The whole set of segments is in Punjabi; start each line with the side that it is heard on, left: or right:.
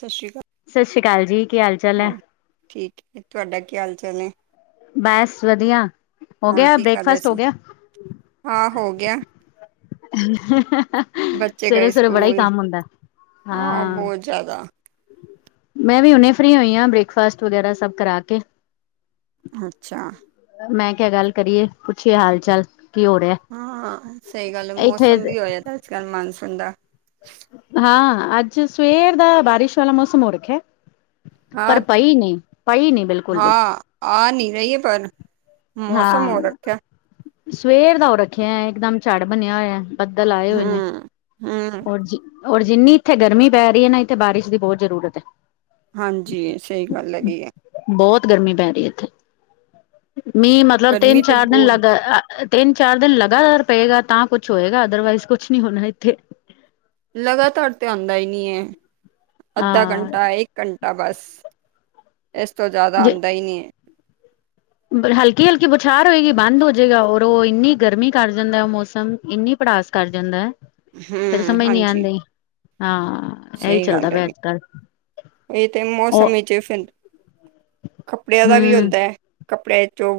right: ਸਤਿ ਸ੍ਰੀ ਅਕਾਲ।
left: ਸਤਿ ਸ੍ਰੀ ਅਕਾਲ ਜੀ, ਕੀ ਹਾਲ? ਚਾਲ ਹੈ
right: ਹਾਂ ਠੀਕ ਹੈ, ਤੁਹਾਡਾ ਕੀ ਹਾਲ ਚਾਲ ਏ।
left: ਬਸ ਵਧੀਆ। ਹੋ
right: ਹੋਰ
left: ਗਿਆ,
right: ਕੀ ਕਰ ਰਹੇ
left: ਬ੍ਰੇਕਫਾਸਟ ਹੋ
right: ਸੀ
left: ਗਿਆ।
right: ਹਾਂ ਹੋ ਗਿਆ।
left: [unintelligible]
right: ਬੱਚੇ
left: ਸਵੇਰੇ
right: ਗਏ
left: ਸਵੇਰੇ ਬੜਾ ਹੀ
right: ਸਕੂਲ।
left: ਕੰਮ ਹੁੰਦਾ
right: ਹਾਂ, ਬਹੁਤ ਜ਼ਿਆਦਾ।
left: ਮੈਂ ਵੀ ਹੁਣੇ ਫ੍ਰਰੀ ਹੋਈ ਆ, ਬ੍ਰੇਕਫਾਸਟ ਵਗੈਰਾ ਸਭ ਕਰਾ ਕੇ।
right: ਅੱਛਾ।
left: ਮੈਂ ਕਿਆ ਗੱਲ ਕਰੀਏ, ਪੁੱਛੀਏ ਹਾਲ-ਚਾਲ ਕੀ ਹੋ ਰਿਹਾ।
right: ਹਾਂ, ਸਹੀ ਗੱਲ
left: ਇੱਥੇ
right: ਮੌਸਮ ਵੀ ਹੋਆ ਦਾ ਅੱਜ-ਕੱਲ੍ਹ ਮਾਨਸੂਨ ਦਾ।
left: ਹਾਂ, ਅੱਜ ਸਵੇਰ ਦਾ ਬਾਰਿਸ਼ ਵਾਲਾ ਮੌਸਮ ਹੋ ਰੱਖਿਆ। ਪਰ
right: ਹਾਂ
left: ਪਈ ਨੀ, ਪਈ ਨੀ ਬਿਲਕੁਲ ਵੀ।
right: ਹਾਂ ਆ ਨਹੀਂ ਰਹੀ ਏ ਪਰ। ਮੌਸਮ ਹੋ
left: ਹਾਂ।
right: ਰੱਖਿਆ
left: ਸਵੇਰ ਦਾ ਹੋ ਰੱਖਿਆ ਇਕਦਮ ਝਾੜ ਬਣਿਆ ਹੋਇਆ। ਬੱਦਲ ਆਏ ਹੋਏ ਨੇ,
right: ਹਮ ਹਮ
left: ਹੋਰ ਜੀ। ਹੋਰ ਜਿੰਨੀ ਇੱਥੇ ਗਰਮੀ ਪੈ ਰਹੀ ਐ ਨਾ, ਇੱਥੇ ਬਾਰਿਸ਼ ਦੀ ਬਹੁਤ ਜ਼ਰੂਰਤ ਐ।
right: ਹਾਂਜੀ, ਸਹੀ ਗੱਲ ਹੈਗੀ ਐਂ।
left: ਬਹੁਤ ਗਰਮੀ ਪੈ ਰਹੀ ਇੱਥੇ, ਮੀਂਹ ਮਤਲਬ
right: ਗਰਮੀ ਤੇ
left: ਤਿੰਨ-ਚਾਰ ਦਿਨ
right: ਬਹੁਤ
left: ਲੱਗ ਅ ਤਿੰਨ-ਚਾਰ ਦਿਨ ਲਗਾਤਾਰ ਪਏਗਾ ਤਾਂ ਕੁੱਛ ਹੋਏਗਾ ਅਦਰਵਾਈਜ਼ ਕੁਛ ਨੀ ਹੋਣਾ ਇੱਥੇ।
right: ਲਗਾਤਾਰ ਤੇ ਆਂਦਾ ਹੀ ਨੀ ਏ, ਅੱਧਾ
left: ਹਾਂ
right: ਘੰਟਾ ਇੱਕ ਘੰਟਾ ਬਸ, ਇਸ ਤੋਂ ਜ਼ਿਆਦਾ ਆਂਦਾ ਇ ਨੀ ਐ।
left: ਹਲਕੀ-ਹਲਕੀ ਬੁਛਾਰ ਹੋਏਗੀ, ਬੰਦ ਹੋ ਜਾਏਗਾ ਔਰ ਉਹ ਇੰਨੀ ਗਰਮੀ ਕਰ ਜਾਂਦਾ ਉਹ ਮੌਸਮ, ਇੰਨੀ ਪੜਾਸ ਕਰ ਜਾਂਦਾ ਫੇਰ
right: ਹਮ
left: ਸਮਝ ਨੀ ਆਣ
right: ਹਾਂਜੀ
left: ਢਈ ਹਾਂ‌। ਇਹੀ
right: ਸਹੀ
left: ਚੱਲਦਾ
right: ਗੱਲ
left: ਪਿਆ
right: ਹੈਗੀ
left: ਅੱਜ-ਕੱਲ। ਉਹ
right: ਦੇ ਬਿਨ, ਕੱਪੜਿਆਂ ਦਾ ਵੀ
left: ਹਮ
right: ਹੁੰਦਾ ਐ, ਕੱਪੜੇ ਚੋਂ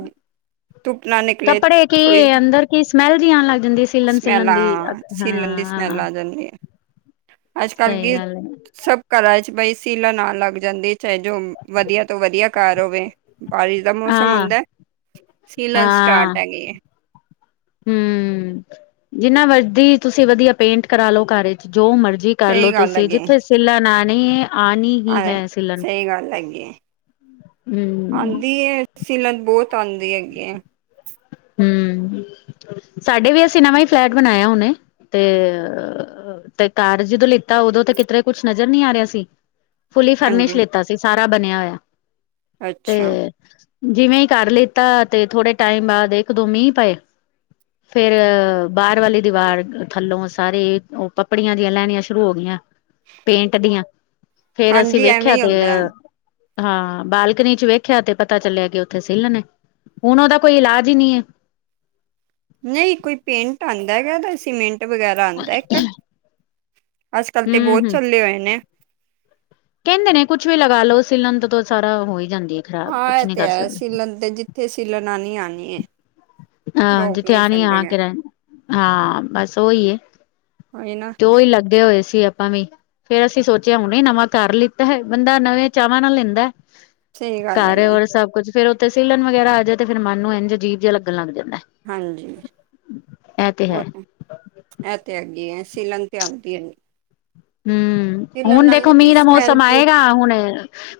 right: [unintelligible]
left: ਕੱਪੜੇ
right: ਥੋੜ੍ਹੀ
left: ਕੀ, ਅੰਦਰ ਕੀ, ਸਮੈਲ ਜਿਹੀ ਆਣ ਲੱਗ ਜਾਂਦੀ ਸਿਲਣ
right: ਸਮੈਲ
left: ਸਿਲਣ
right: ਆ
left: ਦੀ
right: ਸੀਲਣ ਦੀ ਸਮੈਲ
left: ਹਾਂ
right: ਆ ਜਾਂਦੀ ਹੈ ਅੱਜ ਕੱਲ੍ਹ
left: ਸਹੀ
right: ਕੀ
left: ਗੱਲ ਹੈ
right: ਸਭ ਘਰਾ ਚ ਬਈ ਸੀਲਨ ਨਾਲ ਲੱਗ ਜਾਂਦੀਏ, ਚਾਹੇ ਜੋ ਵਧੀਆ ਤੋਂ ਵਧੀਆ ਘਾਰ ਹੋਵੇ, ਬਾ ਦਾ ਮੌਸਮ
left: ਹਾਂ
right: ਹੁੰਦਾ, ਸੀਲਨ ਸਟਾਰਟ ਹੈਗੇ ਏ
left: ਹਮ, ਜਿੰਨਾ ਮਰਜ਼ੀ ਤੁਸੀ ਵਧੀਆ ਪੇਂਟ ਕਰਾ ਲਓ, ਘਰ ਚ ਜੋ ਮਰਜ਼ੀ
right: ਸਹੀ
left: ਕਰਲੋ
right: ਗੱਲ
left: ਤੁਸੀਂ
right: ਹੈਗੀ ਹੈ
left: ਜਿੱਥੇ ਸਿੱਲਨ ਆਨੀ ਏ ਆਣੀ ਹੀ
right: ਹਾਂ,
left: ਹੈ ਸਿਲਨ
right: ਸਹੀ ਗੱਲ ਹੈਗੀ ਆ
left: ਹੂੰ,
right: ਆਂਦੀ ਏ ਸੀਲਨ ਬਹੁਤ ਆਂਦੀ ਹੈਗੀ ਏ
left: ਹਮ, ਸਾਡੇ ਵੀ ਅਸੀ ਨਵਾਂ ਹੀ ਫਲੈਟ ਬਣਾਇਆ ਉਹਨੇ ਤੇ ਤੇ ਘਰ ਜਦੋਂ ਲਿੱਤਾ, ਉਦੋਂ ਤੇ ਕਿਤਰੇ ਕੁਛ ਨਜ਼ਰ ਨੀ ਆ ਰਿਹਾ ਸੀ। ਫੁਲੀ ਫਰਨਿਸ਼
right: ਹਾਂਜੀ
left: ਲਿਤਾ ਸੀ ਸਾਰਾ ਬਣਿਆ ਹੋਆ
right: ਅੱਛਾ
left: ਜਿਵੇਂ ਹੀ ਕਰ ਲਿੱਤਾ ਤੇ ਥੋੜੇ ਟਾਈਮ ਬਾਅਦ ਇੱਕ ਦੋ ਮੀਂਹ ਪਏ ਫੇਰ ਬਾਹਰ ਵਾਲੀ ਦੀਵਾਰ ਥੱਲੋਂ ਸਾਰੇ ਉਹ ਪੱਪੜੀਆਂ ਦੀਆਂ ਲੈਣੀਆਂ ਸ਼ੁਰੂ ਹੋ ਗਈਆਂ ਪੇਂਟ ਦੀਆਂ ਫੇਰ ਅਸੀਂ
right: ਹਾਂਜੀ ਐਵੇਂ
left: ਵੇਖਿਆ
right: ਹੀ
left: ਤੇ
right: ਹੁੰਦਾ ਹੈ
left: ਹਾਂ ਬਾਲਕਨੀ ਚ ਵੇਖਿਆ ਤੇ ਪਤਾ ਚੱਲਿਆ ਕਿ ਉੱਥੇ ਸਿੱਲ ਨੇ ਹੁਨ ਉਹਦਾ ਕੋਈ ਇਲਾਜ ਹੀ ਨਹੀਂ ਹੈ
right: ਨਹੀ ਕੋਈ ਪੇਂਟ ਆਉਂਦਾ ਹੇਗਾ ਸੀਮੈਂਟ ਵਗੈਰਾ ਆਉਂਦਾ ਇੱਕ, ਅੱਜ ਕਲ ਤੇ ਬਹੁਤ
left: ਹਮ ਹਮ
right: ਚੱਲੇ ਹੋਏ ਨੇ
left: ਕਹਿੰਦੇ ਨੇ ਕੁੱਛ ਵੀ ਲਗਾ ਲੋ, ਸੀਲਨ ਤੋਂ ਸਾਰਾ ਹੋ ਹੀ ਜਾਂਦੀ ਹੈ ਖ਼ਰਾਬ
right: ਹਾਂ
left: ਕੁਛ
right: ਇਹ
left: ਨੀ
right: ਤੇ
left: ਕਰ
right: ਹੈ
left: ਸਕਦੇ
right: ਸੀਲਣ ਤੇ ਜਿੱਥੇ ਸੀਲਣ ਆਨੀ ਆਨੀ ੲ
left: ਹਾਂ ਜਿੱਥੇ ਆਨੀ ਆ ਕੇ ਰਹਿ ਹਾਂ ਬਸ ਉਹੀ ੲ
right: ਏ ਨਾ
left: ਦੌ ਹੀ ਲੱਗੇ ਹੋਏ ਸੀ ਆਪਾਂ ਵੀ ਫੇਰ ਅਸੀ ਸੋਚਿਆ ਹੁਣੇ ਨਵਾਂ ਘਰ ਲਿੱਤਾ ਹੈ, ਬੰਦਾ ਨਵੇਂ ਚਾਵਾਂ ਨਾਲ ਲੈਂਦਾ
right: ਸਹੀ ਗੱਲ
left: ਘਰ
right: ਹੈਗੇ
left: ਹੋਰ ਸਭ ਕੁੱਛ ਫੇਰ ਉੱਥੇ ਸੀਲਣ ਵਗੈਰਾ ਆ ਜਾਏ, ਤੇ ਫੇਿਰ ਮਨ ਨੂੰ ਇੰਝ ਅਜੀਬ ਜਿਹਾ ਲੱਗਣ ਲੱਗ ਜਾਂਦਾ
right: ਹਾਂਜੀ
left: ਇਹ ਤੇ
right: ਉਹ
left: ਹੈ
right: ਤਾਂ ਇਹ ਤੇ ਹੈਗੀ ਐ ਸੀਲੰਗ ਤੇ ਆਉਂਦੀ ਹੈ ਨ
left: ਹਮ ਹੁਨ ਦੇਖੋ
right: ਕੀ
left: ਮੀਂਹ ਦਾ
right: ਸਮੈਲ
left: ਮੌਸਮ
right: ਪੂ
left: ਆਏਗਾ ਹੁਣ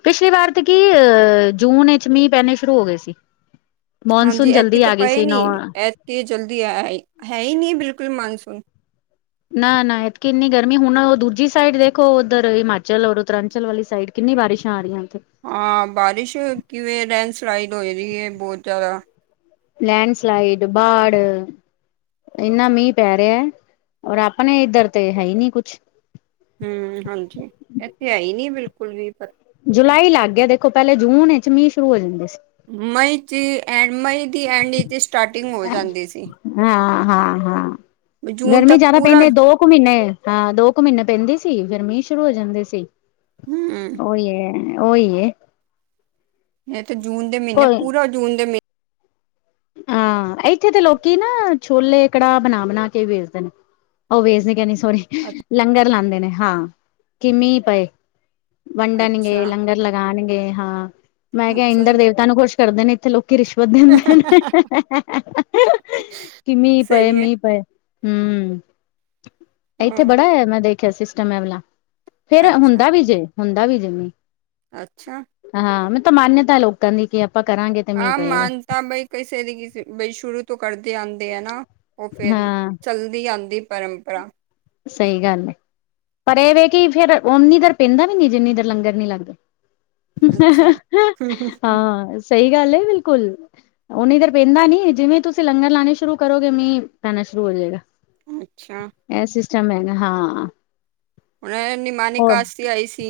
left: ਪਿਛਲੀ ਵਾਰ ਤੇ ਕੀ, ਅਹ ਜੂਨ ਵਿੱਚ ਮੀਂਹ ਪੇਣੇ ਸ਼ੁਰੂ ਹੋ ਗਏ ਸੀ ਮੌਨਸੂਨ
right: ਹਾਂਜੀ ੲੈਤਕੀ
left: ਜਲਦੀ
right: ਤੇ
left: ਆ ਗਈ
right: ਪਏ
left: ਸੀ ਨੌ
right: ਨਹੀਂ ਇਥ ਜਲਦੀ ਆ ਹੈ ਹੀ ਨਹੀ ਬਿਲਕੁਲ ਮਾਨਸੂਨ
left: ਨਾ- ਨਾ ੲਤਕੀ ਇੰਨੀ ਗਰਮੀ ਹੁਣ ਦੂਜੀ ਸਾਈਡ ਦੇਖੋ ਉੱਧਰ ਹਿਮਾਚਲ ਔਰ ਉੱਤਰਾਂਚਲ ਵਾਲੀ ਸਾਈਡ ਕਿੰਨੀ ਬਾਰਿਸ਼ਾਂ ਆ ਰਹੀਆਂ ੳਥੇ
right: ਹਾਂ ਬਾਰਿਸ਼ ਕਿਵੇਂ ਲੈਂਡਸਲਾਈਡ ਹੋ ਰਹੀ ਹੈ ਬਹੁਤ ਜ਼ਿਆਦਾ
left: ਲੈਂਡ ਸਲਈਡ ਬਾਡ ਇੰਨਾ ਮੀਂਹ ਪੈ ਰਿਹਾ ਔਰ ਆਪਣੇ ਇੱਧਰ ਤੇ ਹੈ ਹੀ ਨੀ ਕੁਛ
right: ਹਮ ਹਾਂਜੀ, ਇੱਥੇ ਹੈ ਹੀ ਨਹੀ ਬਿਲਕੁਲ ਵੀ ਪਰ
left: ਜੁਲਾਈ ਲੱਗ ਗਿਆ ਦੇਖੋ, ਪਹਿਲੇ ਜੂਨ ਵਿੱਚ ਮੀਂਹ ਸ਼ੁਰੂ ਹੋ ਜਾਂਦੇ ਸੀ
right: ਮਈ ਚ ਐ ਮਈ ਦੀ ਐਂਡ ਇਚ ਸਟਾਰਟਿੰਗ ਹੋ ਜਾਂਦੀ ਸੀ
left: ਹਾਂ- ਹਾਂ -ਹਾਂ
right: ਜੂਨ
left: ਗਰਮੀ
right: ਤੱਕ
left: ਜਿਆਦਾ
right: ਪੂਰਾ
left: ਪੈਂਦੀ ਹੈ ਦੋ ਕੁ ਮਹੀਨੇ ਹਾਂ ਦੋ ਕੁ ਮਹੀਨੇ ਪੈਂਦੇ ਸੀ ਫਿਰ ਮੀਂਹ ਸ਼ੁਰੂ ਹੋ ਜਾਂਦੇ ਸੀ
right: ਹਮ
left: ਉਹੀ ਹੈ ਉਹੀ
right: ਇਹ ਤੇ ਜੂਨ ਦੇ ਮਹੀਨੇ
left: ਕੋਈ
right: ਪੂਰਾ ਜੂਨ ਦੇ ਮਹੀਨੇ
left: ਹਾਂ ਇੱਥੇ ਤਾਂ ਲੋਕੀ ਨਾ ਛੋਲੇ ਕੜਾਹ ਬਣਾ-ਬਣਾ ਕੇ ਵੇਚਦੇ ਨੇ ਉਹ ਵੇਚ ਕਹਦੀ ਸੋਰੀ
right: ਅੱ
left: ਲੰਗਰ ਲਾਉਂਦੇ ਨੇ ਹਾਂ ਕਿ ਮੀਹੰ ਪਏ ਵੰਡਣਗੇ
right: ਅੱਛਾ,
left: ਲੰਗਰ ਲਗਾਨਗੇ ਹਾਂ ਮੈਂ ਕਿਹਾ
right: ਅੱਛਾ ਜੀ।
left: ਇੰਦਰ ਦੇਵਤਾ ਨ ਨੂੰ ਖੁਸ਼ ਕਰਦੇ ਨੇ ਇੱਥੇ ਲੋਕੀ ਰਿਸ਼ਵਤ ਦਿੰਦੇ ਨੇ ਕਿ, ਮੀਂ
right: ਸਹੀ ਹੈ,
left: ਪਏ-ਮੀਂ ਪਏ ਹੂੰ, ਇੱਥੇ
right: ਹਾਂ,
left: ਬੜਾ ਐ। ਮੈਂ ਦੇਖਿਆ ਸਿਸਟਮ ਏ ਵਾਲਾ ਫਿਰ
right: ਅੱਛਾ,
left: ਹੁੰਦਾ ਵੀ ਜੇ, ਹੁੰਦਾ ਵੀ ਜੇ
right: ਅੱਛਾ।
left: ਹਾਂ ਮ ਤਾਂ ਮਾਨਤਾ ਹੈ ਲੋਕਾਂ ਦੀ ਕਿ ਆਪਾਂ ਕਰਾਂਗੇ ਤੇ ਮੀਂਹ
right: ਹਾਂ,
left: ਪਏਗਾ
right: ਮਾਨਤਾ ਬਈ ਕਿਸੇ ਦੀ ਕਿਸੇ ਬਈ ਸ਼ੁਰੂ ਤੋਂ ਕਰਦੇ ਆਂਦੇ ਆ ਨਾ ਉਹ ਫੇਰ
left: ਹਾਂ
right: ਚੱਲਦੀ ਆਉਂਦੀ ਪਰੰ ਕਰ
left: ਸਹੀ ਗੱਲ ਹੈ ਪਰ ਇਹ ਵੇ ਕਿ ਫਿਰ ਉਨੀ ਦੇਰ ਪੈਂਦਾ ਵੀ ਨੀ ਜਿੰਨੀ ਦੇਰ ਲੰਗਰ ਨੀ ਲੱਗਦਾ
right: ਅੱਛਾ।
left: ਹਾਂ ਸਹੀ ਗੱਲ ਹੈ ਬਿਲਕੁਲ ਉਹ ਨਧਰ ਪੈਇੰਦਾ ਨੀ ਜਿਵੇਂ ਤੁਸੀਂ ਲੰਗਰ ਲਾਣੇ ਸ਼ੁਰੂ ਕਰੋਗੇ ਮੀਂਹ ਪੈਣਾ ਸ਼ੁਰੂ ਹੋ ਜਾਏਗਾ
right: ਉ ਅੱਛਾ
left: ਇਹ ਸਿਸਟਮ ਹੈਗਾ ਹਾਂ
right: ਹੁਣ ਨਿਮਾਨੀ
left: ਹੋਰ
right: ਕਾਸ਼ਤੀ ਆਈ ਸੀ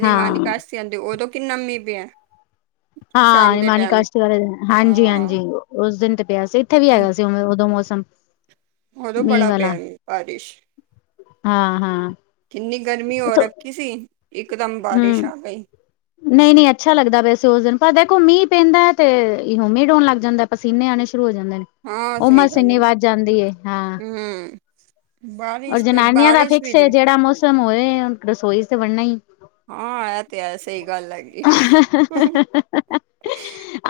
right: ਨਿਮਾਨੀ
left: ਹਾਂ
right: ਕਾਸ਼ਤੀ ਆਦੀ ਉਦੋਂ ਕੀ ਨਮੀ ਪਿਆ
left: ਹਾਂ,
right: ਸ਼ਾਮ ਦੇ
left: ਨਮਾਨੀ
right: ਟਾਈਮ
left: ਕਾਸ਼ਤੀ ਵਾਲੇ ਦਿਨ। ਹਾਂਜੀ
right: ਹਾਂ।
left: -ਹਾਂਜੀ ਉਸ ਦਿਨ ਤੇ ਪਿਆ ਸੀ। ਉੱਥੇ ਵੀ ਹੈਗਾ ਸੀ। ਉ- ਉਦੋਂ ਮੌਸਮ।
right: ਉਦੋਂ
left: ਮੀਂਹ
right: ਬੜਾ
left: ਵਾਲਾ
right: ਪਿਆ ਜੀ। ਬਾਰਿਸ਼
left: ਹਾਂ ਹਾਂ
right: ਇੰਨੀ ਗਰਮੀ ਹੋ ਰੱਖੀ ਸੀ। ਇਕਦਮ ਬਾਰਿਸ਼ ਆ ਗਈ।
left: ਨਹੀਂ-ਨਹੀਂ ਅੱਛਾ ਲੱਗਦਾ ਪਿਆ ਸੀ। ਉਸ ਦਿਨ ਪਰ ਦੇਖੋ ਮੀਂਹ ਪੈਂਦਾ ਤੇ, ਹੋ ਮੀਡ ਹੋਣ ਲੱਗ ਜਾਂਦਾ ਐ। ਪਸੀਨੇ ਆਉਣੇ ਸ਼ੁਰੂ ਹੋ ਜਾਂਦੇ ਨੇ,
right: ਹਾਂ ਸਹੀ
left: ਉਮਸ
right: ਗੱਲ ਹੈ
left: ਇੰਨੀ ਵੱਧ ਜਾਂਦੀ ਐ ਹਾਂ।
right: ਹੂੰ
left: ਔਰ
right: ਬਾਰਿਸ਼ ਤੇ
left: ਜਨਾਨੀਆਂ ਦਾ
right: ਬਾਰਿਸ਼ ਵੀ
left: ਫਿਕਸ ਐ।
right: ਜੇ
left: ਜਿਹੜਾ ਮੌਸਮ ਹੋਏ, ਰਸੋਈ ਤੇ ਵਣਨਾ ਈਐ।।
right: ਹਾਂ। ਇਹ ਤੇ ਐ, ਸਹੀ ਗੱਲ ਹੈਗੀ।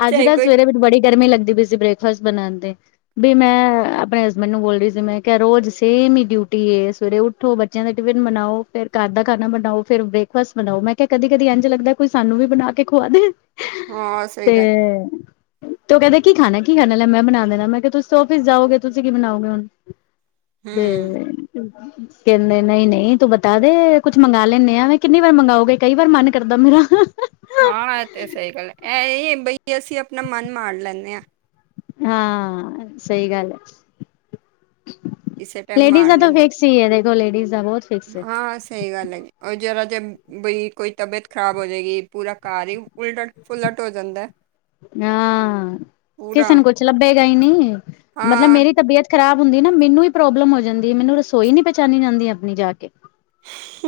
left: ਅੱਜ
right: ਚਾਹੇ
left: ਤਾਂ
right: ਕੋਈ
left: ਸਵੇਰੇ, ਮੈਨੂੰ ਬੜੀ ਗਰਮੀ ਲੱਗਦੀ ਪਈ ਸੀ। ਬ੍ਰੇਕ ਫਾਸਟ ਬਣਾਦੇ। ਵੀ ਮੈਂ ਆਪਣੇ ਹਸਬੈਂਡ ਨੂੰ ਬੋਲ ਰਹੀ ਸੀ। ਮੈਂ ਕਿਹਾ ਰੋਜ਼ ਸਹੀ ਨੀ ਡਿਊਟੀ ਏ, ਸਵੇਰੇ ਉੱਠੋ ਬ ਪਹਿਲੇ ਟਿਫਿਨ ਬਣਾਓ। ਫਿਰ ਘਰ ਦਾ ਖਾਣਾ ਬਣਾਓ। ਫਿਰ ਬ੍ਰੇਕਫਾਸਟ ਬਣਾਓ। ਮੈਂ ਕਿਹਾ ਕਦੀ ਕਦੀ ਇੰਝ ਲੱਗਦਾ। ਕੋਈ ਸਾਨੂੰ ਵੀ ਬਣਾ ਕੇ ਖਵਾ ਦੇਣ,
right: ਹਾਂ ਸਹੀ
left: ਤੇ
right: ਗੱਲ
left: ਤੇ ਓ ਕਹਿੰਦੇ ਕੀ ਖਾਣਾ-ਕੀ ਖਾਣਾ ਲੈ ਮੈਂ ਬਣਾ ਦੇਣਾ। ਮੈਂ ਕਿਹਾ ਤੁਸੀ ਔਫੀਸ ਜਾਓਗੇ, ਤੁਸੀਂ ਕੀ ਬਣਾਓਗੇ ਹੁਣ। [unintelligible]
right: ਹੂੰ
left: ਕਹਿੰਦੇ, ਨਹੀਂ-ਨਹੀਂ ਤੂੰ ਬਤਾ ਦੋ ਕੁੱਛ ਮੰਗ ਲੈਂਦੇ ਆ। ਕਿੰਨੀ ਵਾਰ ਮੰਗਓਗੇ, ਕਈ ਵਾਰ ਮਨ ਕਰਦਾ ਮੇਰਾ
right: ਹਾਂ, ਤੇ ਸਹੀ ਗੱਲ ਐ। ਇਹ-ਇਹੀ ਬਈ ਅਸੀਂ ਆਪਣਾ ਮਨ ਮਾਾਰ ਲੈਂਦੇ ਆ।
left: ਆ। ਸਹੀ ਗੱਲ ਐ।
right: ਕਿਸੇ ਟਾਈਮ
left: ਲੇਡੀਜ਼
right: ਮਾਰ
left: ਦਾ ਤਾਂ
right: ਲੈਂਦੇ
left: ਫਿਕਸ ਹੀ ਐ। ਦੇਖੋ ਲੇਡੀਜ਼ ਦਾ ਬਹੁਤ ਫਿਕਸ ਐ।
right: ਹਾਂ ਸਹੀ ਗੱਲ ਐ। ਆ ਜੇਰ ਜਿਹਰਾ ਜੇ ਬਈ ਕੋਈ ਤਬੀਅਤ ਖ਼ਰਾਬ ਹੋ ਜਾਵੇਗੀ ਪੂਰਾ ਘਰ ਈ। ਉਲਟ-ਪੁਲਟ ਹੋ ਜਾਂਦਾ ਐ।
left: ਆ। ਕਿਸੇ ਨੂੰ ਕੁਛ ਲੱਭੇਗਾ ਈ ਨਹੀਂ, ਮਤਲਬ
right: ਹਾਂ
left: ਮੇਰੀ ਤਬੀਅਤ ਖ਼ਰਾਬ ਹੁੰਦੀ ਨਾ। ਮੈਨੂੰ ਹੀ ਪ੍ਰੋਬਲਮ ਹੋ ਜਾਂਦੀ ਐ। ਮੈਨੂੰ ਰਸੋਈ ਨੀ ਪਹਿਚਾਨੀ ਜਾਂਦੀ ਆਪਣੀ ਜਾ ਕੇ।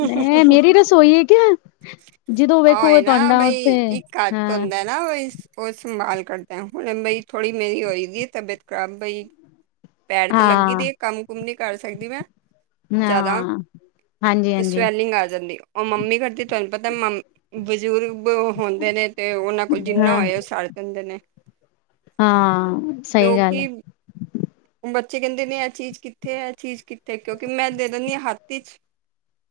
left: ਨਹੀਂ, ਮੇਰੀ ਰਸੋਈ ਏ ਕਿਆ। ਜਦੋਂ
right: ਆ
left: ਵੇਖੋ ਭਾਡਾਂ ਉੱਥੇ ਹਾਂ।
right: ਹਨਾ। ਉਹੀ-ਉਹ ਸੰਭਾਲ ਕਰਦੇ ਆ। ਹੁਣ ਬਈ ਥੋੜੀ ਮੇਰੀ ਹੋਏਗੀ ਤਬੀਅਤ ਖਰਾਬ ਬਈ
left: [inaudible]
right: ਪੈਰ ਤੇ ਲੱਗੀ ਦੀ
left: ਹਾਂ
right: ਏ, ਕੰਮ-ਕੁਮ ਨੀ ਕਰ ਸਕਦੀ ਮੈਂ
left: ਨਾ
right: ਜ਼ਿਆਦਾ ਤੇ ਸਵੈਲਿੰਗ ਆ ਜਾਂਦੀ। ਉਹ ਮੰਮੀ ਕਰਦੀ ਤੁਹਾਨੂੰ ਪਤਾ। ਮ ਬਜ਼ੁਰਗ ਹੁੰਦੇ ਨੇ ਤੇ ਉਹਨਾਂ ਕੋਲ ਜਿੰਨਾ
left: ਹਾਂ
right: ਹੋਇਆ। ਉਹ ਸੜ ਦਿੰਦੇ ਨੇ।
left: ਹਾਂ।
right: ਤੇ
left: ਸਹੀ
right: ਉਹ
left: ਗੱਲ
right: ਕੀ
left: ਐ।
right: ਬੱਚੇ ਕਹਿੰਦੇ ਨੇ ਇਹ ਚੀਜ਼ ਕਿੱਥੇ ਐ। ਇਹ ਚੀਜ਼ ਕਿੱਥੇ, ਕਿਉਂਕਿ ਮੈਂ ਦੇ ਦਿੰਦੀ ਆ ਹੱਥ ਵਿਚ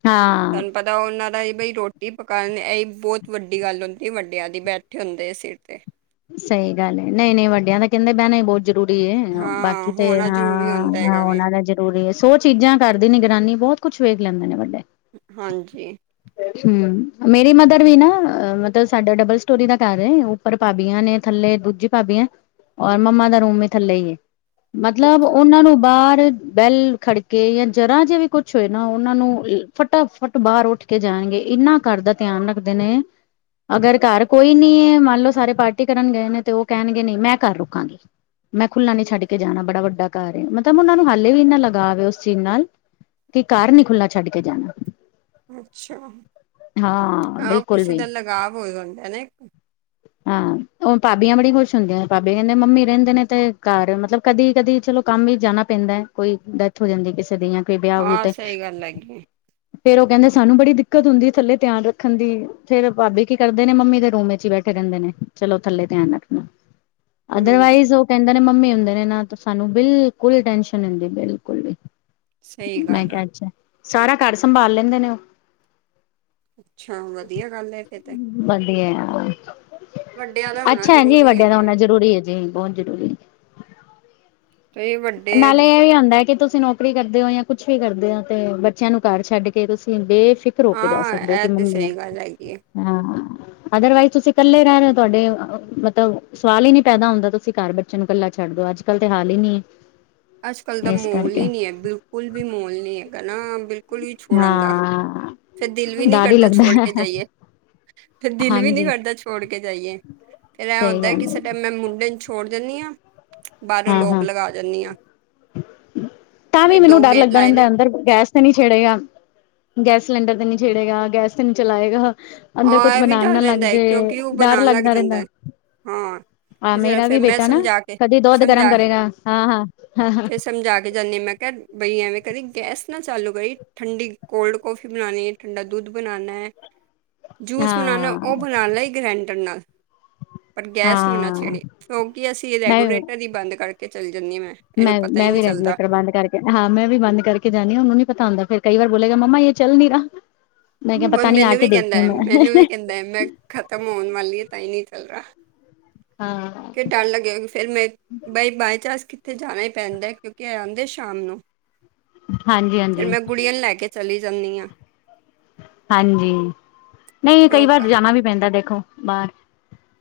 left: ਹਾਂ
right: ਤੁਹਾਨੂੰ ਪਤਾ ਉਹਨਾਂ ਦਾ ਹੀ ਬਈ ਰੋਟੀ ਪਕਾਉਣੀ। ਇਹ ਬਹੁਤ ਵੱਡੀ ਗੱਲ ਹੁੰਦੀ। ਵੱਡਿਆਂ ਦੀ ਬੈਠੇ ਹੁੰਦੇ ਐ ਸਿਰ ਤੇ
left: ਸਹੀ ਗੱਲ ਏ, ਨਹੀਂ-ਨਹੀਂ ਵੱਡਿਆਂ ਦਾ ਕਹਿੰਦੇ ਬਹਿਣੇ ਬਹੁ- ਜ਼ਰੂਰੀ ਐ। ਬਾਕੀ
right: ਹਾਂ
left: ਤੇ
right: ਹੋਣਾ ਜ਼ਰੂਰੀ ਹੁੰਦਾ
left: ਅ
right: ਹੈਗਾ ਵੇ
left: ਉਹਨਾਂ ਦਾ ਜੇ ਜ਼ਰੂਰੀ, ਸੋ ਚੀਜ਼ਾਂ ਕਰਦੀ ਨਿਗਰਾਨੀ। ਬਹੁਤ ਕੁੱਛ ਵੇਖ ਲੈਂਦੇ ਨੇ ਵੱਡੇ।
right: ਹਾਂਜੀ।
left: ਹੂੰ, ਮੇਰੀ ਮਦਰ ਵੀ ਨਾ, ਮਤਲਬ ਸਾਡਾ ਡਬਲ ਸਟੋਰੀ ਦਾ ਘਰ ਏ ਉੱਪਰ ਭਾ ਭਾਬੀਆਂ ਨੇ ਥੱਲੇ। ਦੂਜੀ ਭਾਬੀਆਂ ਔਰ ਮੰਮਾ ਦਾ ਰੂਮ ਵੀ ਥੱਲੇ ਈ ਏ। ਮਤਲਬ,
right: ਅੱਛਾ
left: ਉਹਨਾਂ ਨੂੰ ਬਾਹਰ ਬੈਲ ਖੜਕੇ, ਜਾਂ ਜਰਾ ਜੇ ਵੀ ਕੁਛ ਹੋਏ ਨਾ, ਉਹਨਾਂ ਨੂੰ ਫਟਾਫਟ ਬਾਹਰ ਉੱਠ ਉਠ ਕੇ ਜਾਣਗੇ? ਇਹਨਾਂ ਘਰ ਦਾ ਧਿਆਨ ਰੱਖਦੇ ਨੇ। ਅਗਰ ਘਰ ਕੋਈ ਨੀ ਐ, ਮੰਨ ਲਓ ਸਾਰੇ ਪਾਰਟੀ ਕਰਨ ਗਏ ਨੇ, ਤੇ ਉਹ ਕਹਿਣਗੇ, ਨਹੀਂ, ਮੈਂ ਘਰ ਰੁਕਾਂਗੀ। ਮੈਂ ਖੁੱਲਾ ਨੀ ਛੱਡ ਕੇ ਜਾਣਾ। ਬੜਾ ਵੱਡਾ ਘਰ ਐ। ਮਤਲਬ, ਉਹ ਨੂੰ ਹਾਲੇ ਵੀ ਇੰਨਾ ਲਗਾਵ ਐ। ਉਸ ਚੀਜ਼ ਨਾਲ ਕਿ, ਘਰ ਨੀ ਖੁੱਲ੍ਹਾ ਛੱਡ ਕੇ ਜਾਣਾ।
right: ਅੱਛਾ,
left: ਹਾਂ
right: ਆਹ
left: ਬਿਲਕੁਲ
right: ਕਿਸੇ
left: ਵੀ
right: ਦਾ ਲਗਾਵ ਹੋ ਜਾਂਦਾ ਨਾ।
left: ਹਾਂ, ਉਹ ਭਾਬੀਆਂ ਬੜੀ ਖੁਸ਼ ਹੁੰਦੀਆਂ ਨੇ, ਭਾਬੀਆਂ ਕਹਿੰਦੇ ਮੰਮੀ ਰਹਿੰਦੇ ਨੇ, ਤੇ ਘਰ ਮਤਲਬ ਕਦੀ ਕਦੀ ਚਲੋ ਕੰਮ ਵੀ ਜਾਣਾ ਪੈਂਦਾ ਹੈ, ਕੋਈ ਡੈਥ ਹੋ ਜਾਂਦੀ ਕਿਸੇ ਦੀ ਆਂ। ਬਈ ਵਿਆਹ ਵੁਓ
right: ਹਾਂ
left: ਤੇ,
right: ਸਹੀ ਗੱਲ ਹੈਗੀ
left: ਫੇਰ ਉਹ ਕਹਿੰਦੇ ਸਾਨੂੰ ਬੜੀ ਦਿੱਕਤ ਹੁੰਦੀ ਥੱਲੇ ਧਿਆਨ ਰੱਖਣ ਦੀ। ਫੇਰ ਭਾਬੀ ਕੀ ਕਰਦੇ ਨੇ, ਮੰਮੀ ਦੇ ਰੂਮ ਵਿੱਚ ਹੀ ਬੈਠੇ ਰਹਿੰਦੇ ਨੇ। ਚਲੋ ਥੱਲੇ, ਧਿਆਨ ਰੱਖਣਾ,
right: ਹੂੰ
left: ਅਦਰਵਾਈਜ਼ ਉਹ ਕਹਿੰਦੇ ਨੇ, ਮੰਮੀ ਹੁੰਦੇ ਨੇ ਨਾ, ਤਾਂ ਸਾਨੂੰ ਬਿਲਕੁਲ ਟੈਨਸ਼ਨ ਨੀ ਹੁੰਦੀ, ਬਿਲਕੁਲ ਵੀ।
right: ਸਹੀ
left: ਮੈਂ
right: ਗੱਲ ਹੈ
left: ਕਿਹਾ, ਅਛਾ, ਸਾਰਾ ਘਰ ਸੰਭਾਲ ਲੈਂਦੇ ਨੇ ਉਹ।
right: ਅੱਛਾ, ਵਧੀਆ ਗੱਲ ਹੈ ਫੇਰ ਤੇ!
left: ਵਧੀਆ,
right: ਵੱਡਿਆਂ ਦਾ ਹੋਣਾ
left: ਅੱਛਾ ਹੈ ਜੀ।
right: ਜ਼ਰੂਰੀ
left: ਵੱਡਿਆਂ ਦਾ
right: ਹੈਗਾ।
left: ਹੋਨਾ ਜ਼ਰੂਰੀ ਹੈ ਜੀ, ਬਹੁਤ ਜ਼ਰੂਰੀ।
right: ਕਈ ਵਡ
left: ਨਾਲੇ ਇਹ ਵੀ ਹੁੰਦਾ। ਕਿ ਤੁਸੀਂ ਨੌਕਰੀ ਕਰਦੇ ਹੋ, ਜਾਂ ਕੁਛ ਵੀ ਕਰਦੇ ਹੋ, ਤੇ ਬੱਚਿਆਂ ਨੂੰ ਘਰ ਛੱਡ ਕੇ ਤੁਸੀਂ ਬੇਫਿਕਰ ਰੋਕੇ ਜਾ
right: ਹਾਂ
left: ਸਕਦੇ ਹੋ, ਕਿ
right: ਇਹ ਤੇ
left: ਮੰਮੀ ਹੈ।
right: ਸਹੀ ਗੱਲ ਹੈਗੀ ਹੈ।
left: ਅਦਰਵਾਈਜ਼, ਤੁਸੀਂ ਇਕੱਲੇ ਰਹਿ ਰਹੇ ਹੋ, ਤੁਹਾਡੇ ਮਤਲਬ? ਸਵਾਲ ਹੀ ਨਹੀਂ ਪੈਦਾ ਹੁੰਦਾ, ਤੁਸੀਂ ਘਰ ਬੱਚੇ ਨੂੰ ਇਕੱਲਾ ਛੱਡ ਦਿਓ, ਅੱਜ- ਕੱਲ੍ਹ ਤਾਂ ਹਾਲ ਹੀ ਨਹੀਂ ਹੈ।
right: ਅੱਜ -ਕੱਲ ਦਾ ਮਾਹੌਲ ਹੀ ਨਹੀਂ ਹੈ, ਬਿਲਕੁਲ ਵੀ ਮਾਹੌਲ ਨੀ ਹੈਗਾ ਨਾ, ਬਿਲ ਕੁੜੀ ਨੂ ਛੋੜਣ ਦਾ,
left: ਹਾਂ
right: ਫਿਰ ਦਿਲ ਵੀ ਨੀ
left: ਡਰ ਹੀ
right: ਕਰਦਾ, ਛੋੜ
left: ਲੱਗਦਾ
right: ਕੇ ਜਾਈਏ। ਫਿਰ ਦਿਲ ਵੀ ਨੀ
left: ਹਾਂਜੀ
right: ਕਰਦਾ ਛੋੜ ਕੇ ਜਾਈਏ, ਫੇਰ ਇਹ
left: ਸਹੀ
right: ਹੁੰਦਾ ਹੈ
left: ਗੱਲ
right: ਕਿਸੇ ਟ ਮੈਂ ਮੁੰਡੇ ਨੂੰ ਛੋੜ ਦੇਨੀ ਆ। ਬਾਹਰੋਂ
left: ਹਾਂ
right: ਲੋਕ
left: ਹਾਂ
right: ਲਗਾ ਜਾਨੀ ਆ।
left: ਤਾਂ ਵੀ ਮੈਨੂੰ ਡਰ
right: ਗੇਟ
left: ਲੱਗਦਾ
right: ਲਾਏ ਨੇ
left: ਰਹਿੰਦਾ, ਅੰਦਰ ਗੈਸ ਤੇ ਨੀ ਛੇੜੇਗਾ, ਗੈਸ ਸਿਲੰਡਰ ਤੇ ਨੀ ਛੇੜੇਗਾ, ਗੈਸ ਤੇ ਨੀ ਚਲਾਏਗਾ। ਅੰਦਰ
right: ਹਾ,
left: ਕੁਛ
right: ਇਹ ਵੀ
left: ਬਣਾਣ
right: ਡਰ
left: ਨਾ ਲੱਗ
right: ਰਹਿੰਦਾ ਹੈ,
left: ਜੇ
right: ਕਿਉਂਕਿ ਉਹ
left: ਡਰ
right: ਬਣਾਉਣ ਲੱਗ
left: ਲੱਗਦਾ
right: ਜਾਂਦਾ
left: ਰਹਿੰਦਾ
right: ਹੈ। ਹਾਂ,
left: ਹਾਂ
right: ਕਿਸੇ ਨੇ,
left: ਮੇਰਾ
right: ਫਿਰ
left: ਵੀ
right: ਨੇ
left: ਬੇਟਾ ਨਾ
right: ਸਮਝਾ ਕੇ
left: ਕਦੀ ਦੁੱਧ ਗਰਮ
right: ਸਮਝਾ,
left: ਕਰੇਗਾ ਹਾਂ ਹਾਂ ਹਾਂ
right: ਫਿਰ ਸਮਝਾ ਕੇ ਜਾਂਦੀ, ਮੈਂ ਕਿਹਾ ਬਈ, ਐਵੇਂ ਕਦੀ ਗੈਸ ਨਾ ਚਾਲੂ ਕਰੀ, ਠੰਡੀ ਕੋਲਡ ਕੋੌਫੀ ਬਣਾਉਣੀ ਹੈ, ਠੰਡਾ ਦੁੱਧ ਬਣਾਉਣਾ ਹੈ। ਜੂਸ ਬਣਾਉਣਾ, ਉਹ
left: ਹਾਂ
right: ਬਣਾ ਲਈ ਗ੍ਰੈਂਡਰ ਨਾਲ। ਪਰ ਗੈਸ ਨੂੰ ਨਾ
left: ਹਾਂ
right: ਛੇੜੀ, ਕਿਉਂਕਿ ਅਸੀਂ
left: ਮੈਂ
right: ਰੈਗੂਲੇਟਰ ਹੀ ਬੰਦ ਕਰਕੇ ਚਲੀ ਜਾਂਨੀ ਆ ਮੈਂ।
left: ਮੈਂ,
right: ਇਹਨੂੰ ਪਤਾ ਹੀ
left: ਮੈਂ ਵੀ
right: ਨਹੀਂ ਚੱਲਦਾ
left: ਰੈਗੂਲੇਟਰ ਬੰਦ ਕਰਕੇ ਹਾਂ, ਮੈਂ ਵੀ ਬੰਦ ਕਰਕੇ ਜਾਨੀਂ ਹਾਂ, ਉਹਨੂੰ ਨੀ ਪਤਾ ਹੁੰਦਾ, ਫਿਰ ਕਈ ਵਾਰ ਬੋਲੇਗਾ, ਮੰਮਾ ਯੇਹ ਚੱਲ ਨੀ ਰਹਾ। ਮੈਂ ਕਿਹਾ
right: ਉਹ
left: ਪਤਾ ਨੀ ਆ
right: ਮੈਨੂੰ
left: ਕੇ
right: ਵੀ
left: ਦੇਖਦੀ
right: ਕਹਿੰਦਾ,
left: ਹੂੰ ਮੈਂ
right: ਮੈਨੂੰ ਵੀ ਕਹਿੰਦਾ ਹੈ। ਮੈਂ ਖ਼ਤਮ ਹੋਣ ਵਾਲੀ ਆ, ਤਾਂ ਹੀ ਨੀ ਚੱਲ ਰਹਾ।
left: ਹਾਂ।
right: ਕੇ ਡਰ ਲੱਗੇ, ਫਿਰ ਮੈ ਬਾਈ, ਬਾਏ ਚਾਂਸ ਕਿੱਥੇ ਜਾਣਾ ਹੀ ਪੈਂਦਾ, ਕਿਉਂਕਿ ਆ ਆਂਦੇ ਸ਼ਾਮ ਨੂੰ।
left: ਹਾਂਜੀ -ਹਾਂਜੀ।
right: ਕੁੜੀਆਂ ਨੂੰ ਲੈ ਕੇ ਚਲੀ ਜਾਂਨੀਂ ਆ।
left: ਹਾਂਜੀ, ਨਹੀਂ
right: ਫਿਰ
left: ਕਈ
right: ਉਹ ਘਰ
left: ਵਾਰ ਜਾਣਾ ਵੀ ਪੈਂਦਾ, ਦੇਖੋ ਬਾਹਰ।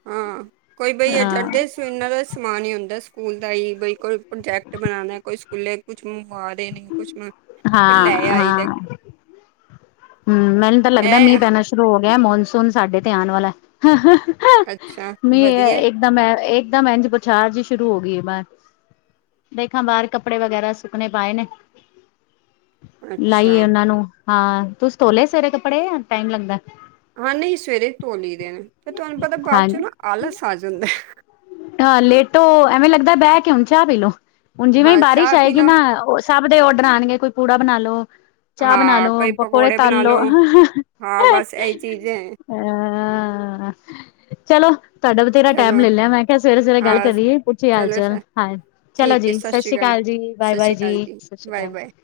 right: ਹਾਂ, ਕੋਈ ਬਈ
left: ਹਾਂ
right: ਏਜੰਟਸ। ਇਹਨਾਂ ਦਾ ਸਮਾਨ ਹੀ ਹੁੰਦਾ, ਸਕੂਲ ਦਾ ਹੀ, ਬਈ, ਕੋਈ ਪ੍ਰੋਜੈਕਟ ਬਣਾਉਣਾ ਐ, ਕੋਈ ਖੁੱਲੇ ਕੁਛ ਮਾੜੇ ਨੇ, ਕੁਛ ਫਿਰ
left: ਹਾਂ
right: ਲੈ ਆਈ ਦਾ।
left: ਹੂੰ! ਮੈਨੂੰ ਤਾਂ ਲੱਗਦਾ ਮੀਂਹ
right: ਹੈਂ
left: ਪੈਣਾ ਸ਼ੁਰੂ ਹੋ ਗਿਆ ਮੌਨਸੂਨ ਸਾਡੇ ਤੇ ਆਣ ਵਾਲਾ। ਹਾ - ਹਾ - ਹਾ ਹਿਊ!
right: ਅੱਛਾ
left: ਮੀਂਹ
right: ਵਧੀਆ
left: ਏਹ ਇਕਦਮ ਐ ਇਕਦਮ ਐਂਜ ਬਸਾਰ ਜੀ ਸ਼ੁਰੂ ਹੋ ਗਈ ਏ ਬਾਰ। ਦੇਖਾਂ ਬਾਹਰ, ਕੱਪੜੇ ਵਗੈਰਾ ਸੁੱਕਣੇ ਪਾਏ ਨੇ, ਲਾਈ
right: ਅੱਛਾ
left: ਏ ਉਹਨਾਂ ਨੂੰ, ਹਾਂ! ਤੁਸੀਂ ਧੋਲੇ ਸਵੇਰੇ ਕੱਪੜੇ ਟਾਈਮ ਲੱਗਦਾ।
right: ਹਾਂ! ਨਹੀਂ ਸਵੇਰੇ ਹੀ ਧੋ ਲਈ ਦੇ ਨੇ, ਫੇਰ ਤੁਹਾਨੂੰ ਪਤਾ ਬਾਅਦ
left: ਹਾਂਜੀ
right: ਚੋਂ ਨਾ ਆਲਸ ਆ ਜਾਂਦਾ, ਹਾਅ
left: ਹਾਂ! ਲੇਟੋ ਐਵੇਂ ਲੱਗਦਾ ਬਹਿ ਕੇ ਹੁਣ ਚਾਹ ਪੀਲੋ, ਹੁਣ ਜਿਵੇਂ ਹੀ
right: ਹਾਂ
left: ਬਾਰਿਸ਼
right: ਚਾਹ ਪੀ
left: ਆਏਗੀ
right: ਲਓ
left: ਨਾ ਓਸ ਸਭ ਦੇ ਔਡਰ ਆਉਣਗੇ ਕੋਈ ਪੂੜਾ ਬਣਾ ਲੋ, ਚਾਹ ਬਣਾ
right: ਹਾਂ
left: ਲੋ,
right: ਕੋਈ
left: ਪਕੌੜੇ
right: ਬਣਾ ਲੋ
left: ਹਾਲੋਂ!
right: ਹਾਂ
left: ਹੂੰ-ਹੂੰ-ਹੂੰ-ਹਾ-ਹਾ-ਹਾ।
right: ਬਸ ਇਹੀ ਚੀਜ਼ ਹੈ
left: ਐ-ਐ-ਆ-ਆ, ਚਲੋ! ਤੁਹਾਡਾ ਬਥੇਰਾ ਟਾਈਮ
right: ਚਲੋ
left: ਲੈ ਲਿਆ, ਮੈਂ ਕਿਹਾ ਸਵੇਰੇ- ਸਵੇਰੇ ਗੱਲ
right: ਹਾਂ
left: ਕਰੀਏ, ਪੁੱਛੀਏ ਹਾਲ
right: ਚਲੋ
left: ਚਾਲ,
right: ਸਰ
left: ਹਾਂ! ਚਲੋ
right: ਠੀਕ ਹੈ
left: ਜੀ ਸਤਿ
right: ਸ਼੍ਰੀ
left: ਸ੍ਰੀ ਅਕਾਲ ਜੀ। ਬਾਏ!
right: ਸਤਿ
left: ਬਾਏ
right: ਸ਼੍ਰੀ
left: ਜੀ,
right: ਅਕਾਲ
left: ਸਤਿ ਸ੍ਰੀ
right: ਬਾਏ ਬਾਏ
left: ਅਕਾਲ।